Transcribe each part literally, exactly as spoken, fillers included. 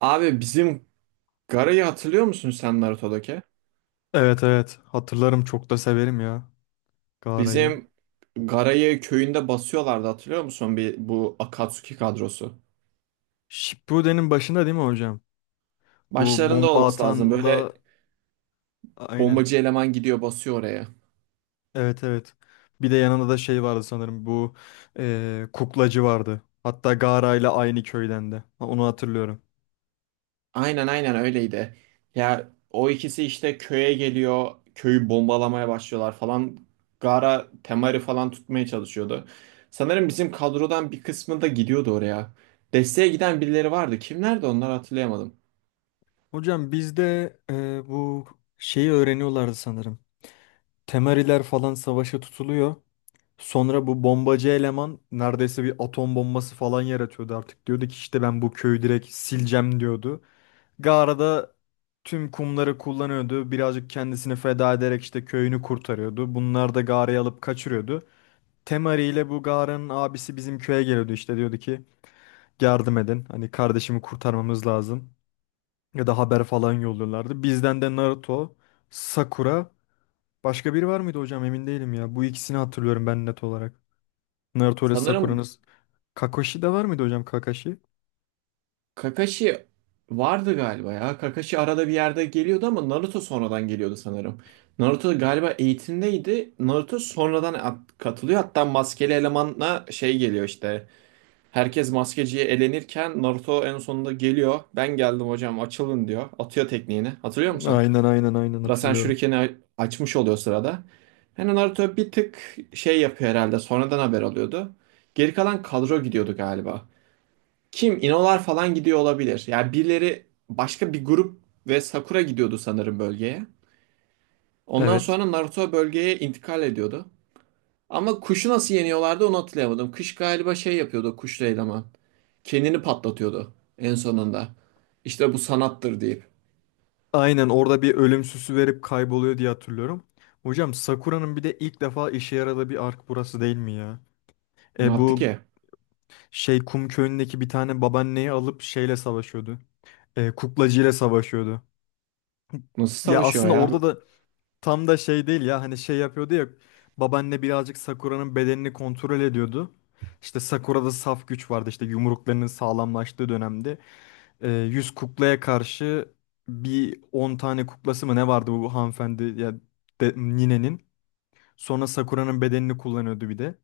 Abi bizim Gara'yı hatırlıyor musun sen Naruto'daki? Evet evet hatırlarım çok da severim ya Gaara'yı. Bizim Gara'yı köyünde basıyorlardı hatırlıyor musun bir bu Akatsuki kadrosu? Shippuden'in başında değil mi hocam? Bu Başlarında bomba olması lazım. Böyle atanla aynen. bombacı eleman gidiyor basıyor oraya. Evet evet. Bir de yanında da şey vardı sanırım bu eee, kuklacı vardı. Hatta Gaara ile aynı köyden de. Ha, onu hatırlıyorum. Aynen aynen öyleydi. Ya o ikisi işte köye geliyor. Köyü bombalamaya başlıyorlar falan. Gara Temari falan tutmaya çalışıyordu. Sanırım bizim kadrodan bir kısmı da gidiyordu oraya. Desteğe giden birileri vardı. Kimlerdi onlar hatırlayamadım. Hocam bizde eee, bu şeyi öğreniyorlardı sanırım. Temariler falan savaşa tutuluyor. Sonra bu bombacı eleman neredeyse bir atom bombası falan yaratıyordu artık. Diyordu ki işte ben bu köyü direkt sileceğim diyordu. Gara'da tüm kumları kullanıyordu. Birazcık kendisini feda ederek işte köyünü kurtarıyordu. Bunlar da Gara'yı alıp kaçırıyordu. Temari ile bu Gara'nın abisi bizim köye geliyordu işte diyordu ki yardım edin. Hani kardeşimi kurtarmamız lazım. Ya da haber falan yolluyorlardı. Bizden de Naruto, Sakura, başka biri var mıydı hocam emin değilim ya. Bu ikisini hatırlıyorum ben net olarak. Naruto ile Sanırım Sakura'nız. Kakashi de var mıydı hocam Kakashi? Kakashi vardı galiba ya. Kakashi arada bir yerde geliyordu ama Naruto sonradan geliyordu sanırım. Naruto galiba eğitimdeydi. Naruto sonradan at- katılıyor. Hatta maskeli elemanla şey geliyor işte. Herkes maskeciye elenirken Naruto en sonunda geliyor. Ben geldim hocam açılın diyor. Atıyor tekniğini. Hatırlıyor musun? Aynen aynen aynen Rasen hatırlıyorum. Shuriken'i a- açmış oluyor sırada. Yani Naruto bir tık şey yapıyor herhalde. Sonradan haber alıyordu. Geri kalan kadro gidiyordu galiba. Kim? İnolar falan gidiyor olabilir. Yani birileri başka bir grup ve Sakura gidiyordu sanırım bölgeye. Ondan Evet. sonra Naruto bölgeye intikal ediyordu. Ama kuşu nasıl yeniyorlardı onu hatırlayamadım. Kış galiba şey yapıyordu kuşlu eleman. Kendini patlatıyordu en sonunda. İşte bu sanattır deyip. Aynen orada bir ölüm verip kayboluyor diye hatırlıyorum. Hocam Sakura'nın bir de ilk defa işe yaradığı bir ark burası değil mi ya? Ne E yaptı bu ki? şey kum köyündeki bir tane babaanneyi alıp şeyle savaşıyordu. E, kuklacıyla savaşıyordu. Nasıl Ya savaşıyor aslında ya? orada da tam da şey değil ya hani şey yapıyordu ya babaanne birazcık Sakura'nın bedenini kontrol ediyordu. İşte Sakura'da saf güç vardı işte yumruklarının sağlamlaştığı dönemde. e, yüz kuklaya karşı bir on tane kuklası mı ne vardı bu hanımefendi ya de, ninenin. Sonra Sakura'nın bedenini kullanıyordu bir de.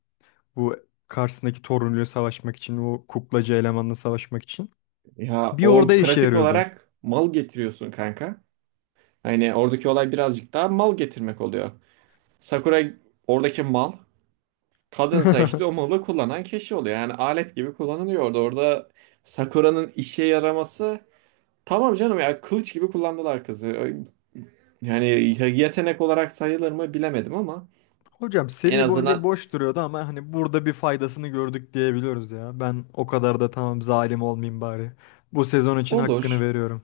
Bu karşısındaki torunuyla savaşmak için o kuklacı elemanla savaşmak için. Ya Bir orada o işe pratik yarıyordu. olarak mal getiriyorsun kanka. Hani oradaki olay birazcık daha mal getirmek oluyor. Sakura oradaki mal. Kadınsa işte o malı kullanan kişi oluyor. Yani alet gibi kullanılıyor orada. Orada Sakura'nın işe yaraması tamam canım ya kılıç gibi kullandılar kızı. Yani yetenek olarak sayılır mı bilemedim ama Hocam en seri boyunca azından boş duruyordu ama hani burada bir faydasını gördük diyebiliyoruz ya. Ben o kadar da tamam zalim olmayayım bari. Bu sezon için hakkını olur. veriyorum.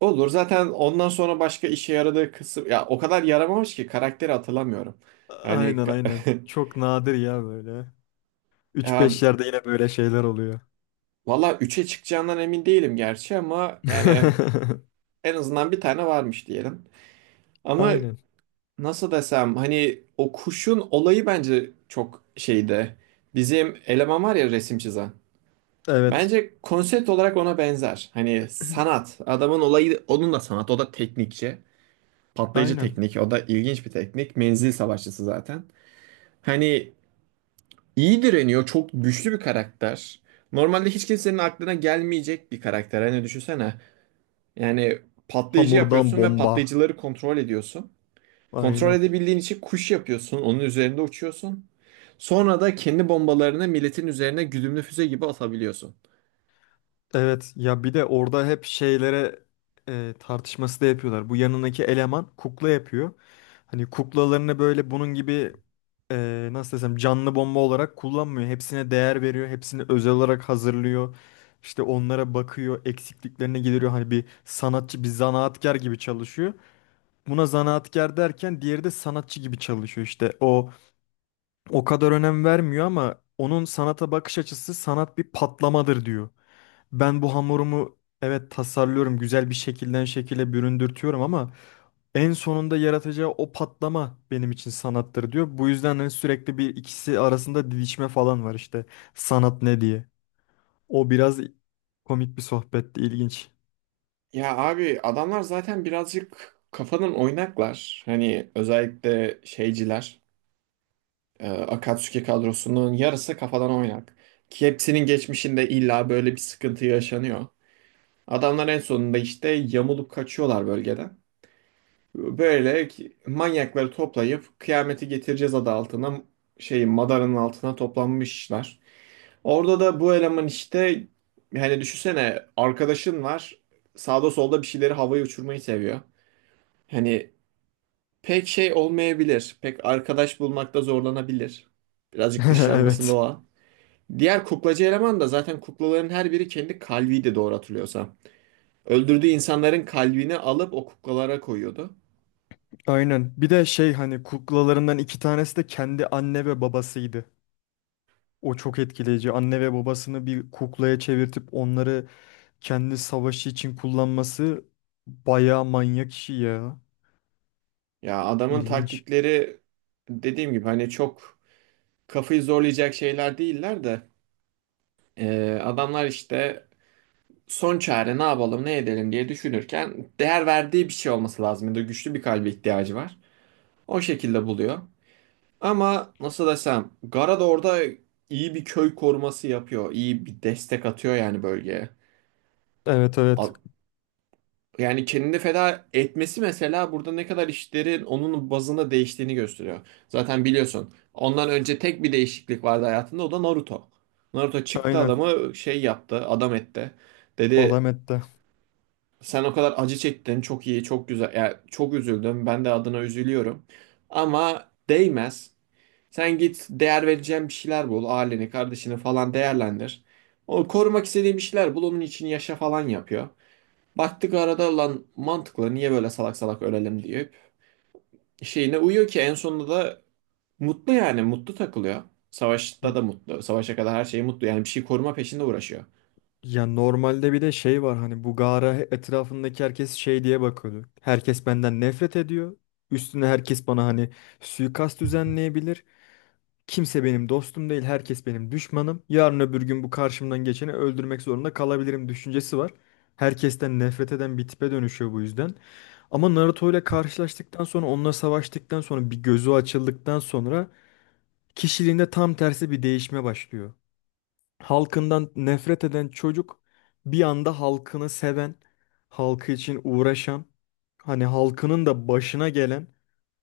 Olur. Zaten ondan sonra başka işe yaradığı kısım ya o kadar yaramamış ki karakteri hatırlamıyorum. Yani Aynen aynen. Çok nadir ya böyle. Üç ya, beş yerde yine böyle şeyler oluyor. valla üçe çıkacağından emin değilim gerçi ama yani en azından bir tane varmış diyelim. Ama Aynen. nasıl desem hani o kuşun olayı bence çok şeydi. Bizim eleman var ya resim çizen. Evet. Bence konsept olarak ona benzer. Hani sanat. Adamın olayı onun da sanat. O da teknikçi. Patlayıcı Aynen. teknik. O da ilginç bir teknik. Menzil savaşçısı zaten. Hani iyi direniyor. Çok güçlü bir karakter. Normalde hiç kimsenin aklına gelmeyecek bir karakter. Hani düşünsene. Yani patlayıcı Hamurdan yapıyorsun ve bomba. patlayıcıları kontrol ediyorsun. Kontrol Aynen. edebildiğin için kuş yapıyorsun. Onun üzerinde uçuyorsun. Sonra da kendi bombalarını milletin üzerine güdümlü füze gibi atabiliyorsun. Evet. Ya bir de orada hep şeylere e, tartışması da yapıyorlar. Bu yanındaki eleman kukla yapıyor. Hani kuklalarını böyle bunun gibi e, nasıl desem canlı bomba olarak kullanmıyor. Hepsine değer veriyor. Hepsini özel olarak hazırlıyor. İşte onlara bakıyor. Eksikliklerini gideriyor. Hani bir sanatçı, bir zanaatkar gibi çalışıyor. Buna zanaatkar derken diğeri de sanatçı gibi çalışıyor. İşte o o kadar önem vermiyor ama onun sanata bakış açısı sanat bir patlamadır diyor. Ben bu hamurumu evet tasarlıyorum, güzel bir şekilden şekile büründürtüyorum ama en sonunda yaratacağı o patlama benim için sanattır diyor. Bu yüzden hani sürekli bir ikisi arasında didişme falan var işte sanat ne diye. O biraz komik bir sohbetti, ilginç. Ya abi adamlar zaten birazcık kafadan oynaklar. Hani özellikle şeyciler, e, Akatsuki kadrosunun yarısı kafadan oynak. Ki hepsinin geçmişinde illa böyle bir sıkıntı yaşanıyor. Adamlar en sonunda işte yamulup kaçıyorlar bölgeden. Böyle ki- manyakları toplayıp kıyameti getireceğiz adı altına şeyin Madara'nın altına toplanmışlar. Orada da bu eleman işte hani düşünsene arkadaşın var sağda solda bir şeyleri havaya uçurmayı seviyor. Hani pek şey olmayabilir. Pek arkadaş bulmakta zorlanabilir. Birazcık dışlanması Evet. doğa. Diğer kuklacı eleman da zaten kuklaların her biri kendi kalbiydi doğru hatırlıyorsam. Öldürdüğü insanların kalbini alıp o kuklalara koyuyordu. Aynen. Bir de şey hani kuklalarından iki tanesi de kendi anne ve babasıydı. O çok etkileyici. Anne ve babasını bir kuklaya çevirtip onları kendi savaşı için kullanması bayağı manyak işi ya. Ya adamın İlginç. taktikleri dediğim gibi hani çok kafayı zorlayacak şeyler değiller de e, adamlar işte son çare ne yapalım ne edelim diye düşünürken değer verdiği bir şey olması lazım. Ya da güçlü bir kalbe ihtiyacı var. O şekilde buluyor. Ama nasıl desem Gara da orada iyi bir köy koruması yapıyor. İyi bir destek atıyor yani bölgeye. Evet evet. A- Yani kendini feda etmesi mesela burada ne kadar işlerin onun bazında değiştiğini gösteriyor. Zaten biliyorsun ondan önce tek bir değişiklik vardı hayatında, o da Naruto. Naruto çıktı Aynen. adamı şey yaptı adam etti. Dedi Alamet'te. sen o kadar acı çektin çok iyi çok güzel yani çok üzüldüm ben de adına üzülüyorum. Ama değmez. Sen git değer vereceğin bir şeyler bul aileni kardeşini falan değerlendir. O korumak istediğin bir şeyler bul onun için yaşa falan yapıyor. Baktık arada lan mantıklı niye böyle salak salak ölelim deyip şeyine uyuyor ki en sonunda da mutlu yani mutlu takılıyor. Ya Savaşta da mutlu. Savaşa kadar her şey mutlu. Yani bir şey koruma peşinde uğraşıyor. ya normalde bir de şey var hani bu Gara etrafındaki herkes şey diye bakıyordu. Herkes benden nefret ediyor. Üstüne herkes bana hani suikast düzenleyebilir. Kimse benim dostum değil, herkes benim düşmanım. Yarın öbür gün bu karşımdan geçeni öldürmek zorunda kalabilirim düşüncesi var. Herkesten nefret eden bir tipe dönüşüyor bu yüzden. Ama Naruto ile karşılaştıktan sonra, onunla savaştıktan sonra, bir gözü açıldıktan sonra kişiliğinde tam tersi bir değişme başlıyor. Halkından nefret eden çocuk bir anda halkını seven, halkı için uğraşan, hani halkının da başına gelen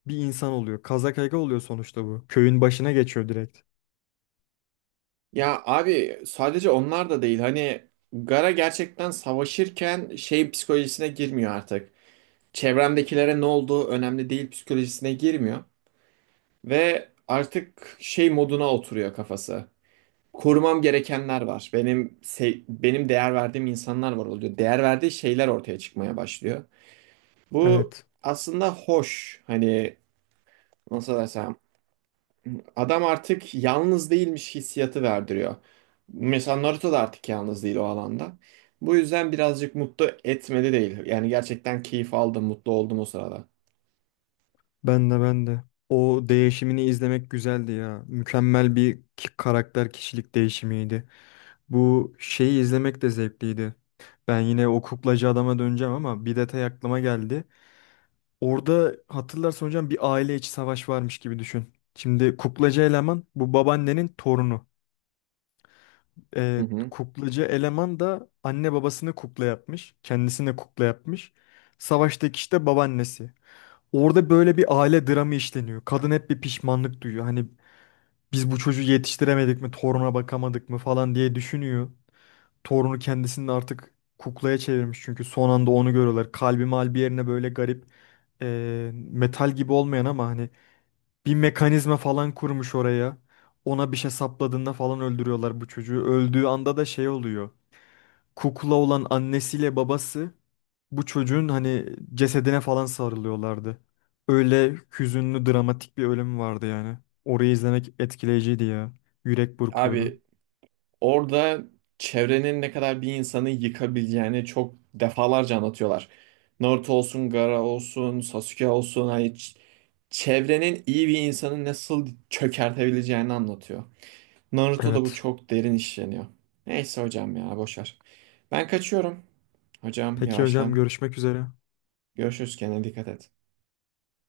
bir insan oluyor. Kazakage oluyor sonuçta bu. Köyün başına geçiyor direkt. Ya abi sadece onlar da değil. Hani Gara gerçekten savaşırken şey psikolojisine girmiyor artık. Çevremdekilere ne olduğu önemli değil psikolojisine girmiyor. Ve artık şey moduna oturuyor kafası. Korumam gerekenler var. Benim se- benim değer verdiğim insanlar var oluyor. Değer verdiği şeyler ortaya çıkmaya başlıyor. Bu Evet. aslında hoş. Hani nasıl desem adam artık yalnız değilmiş hissiyatı verdiriyor. Mesela Naruto da artık yalnız değil o alanda. Bu yüzden birazcık mutlu etmedi değil. Yani gerçekten keyif aldım, mutlu oldum o sırada. Ben de ben de. O değişimini izlemek güzeldi ya. Mükemmel bir ki- karakter kişilik değişimiydi. Bu şeyi izlemek de zevkliydi. Ben yine o kuklacı adama döneceğim ama bir detay aklıma geldi. Orada hatırlarsan hocam bir aile içi savaş varmış gibi düşün. Şimdi kuklacı eleman bu babaannenin torunu. Hı Ee, hı. Kuklacı eleman da anne babasını kukla yapmış. Kendisini kukla yapmış. Savaştaki işte babaannesi. Orada böyle bir aile dramı işleniyor. Kadın hep bir pişmanlık duyuyor. Hani biz bu çocuğu yetiştiremedik mi, toruna bakamadık mı falan diye düşünüyor. Torunu kendisini artık kuklaya çevirmiş çünkü son anda onu görüyorlar. Kalbi malbi yerine böyle garip e, metal gibi olmayan ama hani bir mekanizma falan kurmuş oraya. Ona bir şey sapladığında falan öldürüyorlar bu çocuğu. Öldüğü anda da şey oluyor. Kukla olan annesiyle babası bu çocuğun hani cesedine falan sarılıyorlardı. Öyle hüzünlü dramatik bir ölüm vardı yani. Orayı izlemek etkileyiciydi ya. Yürek burkuyordu. Abi orada çevrenin ne kadar bir insanı yıkabileceğini çok defalarca anlatıyorlar. Naruto olsun, Gaara olsun, Sasuke olsun, hani ç- çevrenin iyi bir insanı nasıl çökertebileceğini anlatıyor. Naruto'da bu Evet. çok derin işleniyor. Neyse hocam ya boş ver. Ben kaçıyorum. Hocam Peki hocam yavaştan. görüşmek üzere. Görüşürüz, kendine dikkat et.